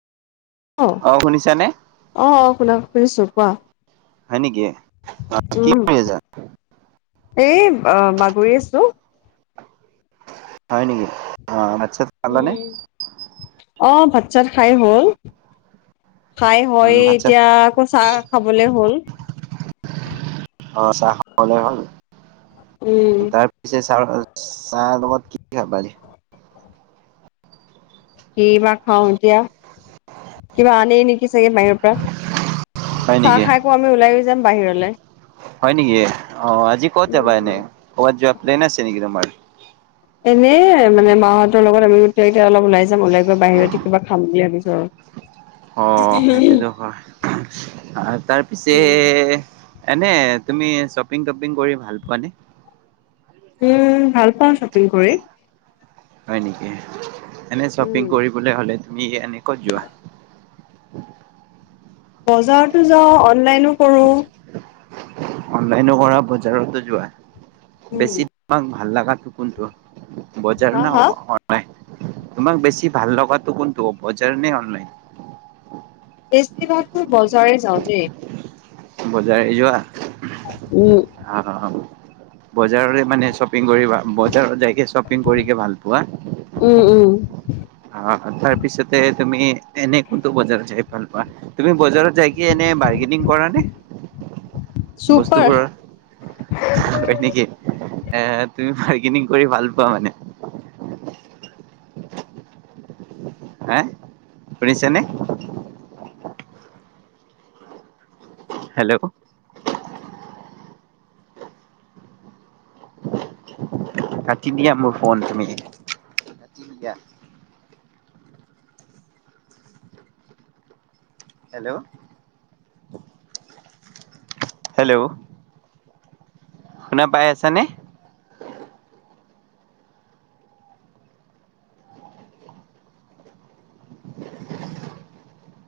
অ'! শুনিছানে? অ'! অ'! শুনা, শুনিছোঁ কোৱা? হয় নেকি? কি উম! কৰি আছা এই, অ'! বাগৰি আছিলোঁ। হয় নেকি? অ'! ভাত- চাত? খালানে উম, অ'! ভাত -চাত খাই হ'ল। খাই হয়, উম ভাত চাত এতিয়া আকৌ, চাহ খাবলে হ'ল। [unintelligible] অ'! চাহ খাবলৈ হ'ল? উম তাৰপিছে, চাহৰ, চাহ লগত কি খাবা এতিয়া? কিবা খুৱাওঁ এতিয়া! কিবা আনেই নেকি চাগে বাহিৰৰ পৰা। হয় চাহ নেকি খাই আকৌ, আমি ওলাই যাম বাহিৰলে। হয় নেকি? অ'! আজি ক'ত যাবা উম এনে? ক'ৰবাত যোৱা প্লেন আছে নেকি তোমাৰ? এনেই মানে, মা হঁতৰ লগত আবেলি [unintelligible] এতিয়া অলপ ওলাই যাম। ওলাই গৈ, বাহিৰতে কিবা খাম বুলি ভাবিছোঁ আৰু। অ'! সেইটোতো হয় আৰু তাৰপিছে উম এনে, তুমি শ্বপিং টপিং কৰি ভাল পোৱানে? উম! ভাল পাওঁ শ্বপিং কৰি। হয় নেকি? এনে, উম শ্বপিং কৰিবলৈ হ'লে তুমি এনে, ক'ত যোৱা? বজাৰতো যাওঁ, অনলাইনো কৰোঁ। অনলাইনো কৰা, বজাৰতো যোৱা? উম বেছিভাগ ভাল লাগা কোনটো? বজাৰ হা না অ' হা অ' অনলাইন? তোমাক বেছি ভাল লগাটো কোনটো- বজাৰ নে অনলাইন? বেছিভাগতো বজাৰে যাওঁ দেই। বজাৰ এ যোৱা? উম। অ বজাৰৰে মানে শ্বপিং কৰিবা, বজাৰত যাই শ্বপিং কৰিকে ভাল পোৱা? উম উম। অ তাৰ পিছতে তুমি এনে কোনতো বজাৰত যাই ভাল পোৱা? তুমি বজাৰত যাই কি এনে বাৰ্গেনিং কৰা নে চুপাৰ বস্তুবোৰৰ? হয় নেকি এ তুমি বাৰ্গেনিং কৰি ভাল পোৱা মানে? হেহ, শুনিছে নে? হেল্ল'ঊ কাটি দিয়া মোৰ ফোন তুমি। কাটি দিয়া। হেল্ল' হেল্ল'ঊ সোনা পাই আছানে?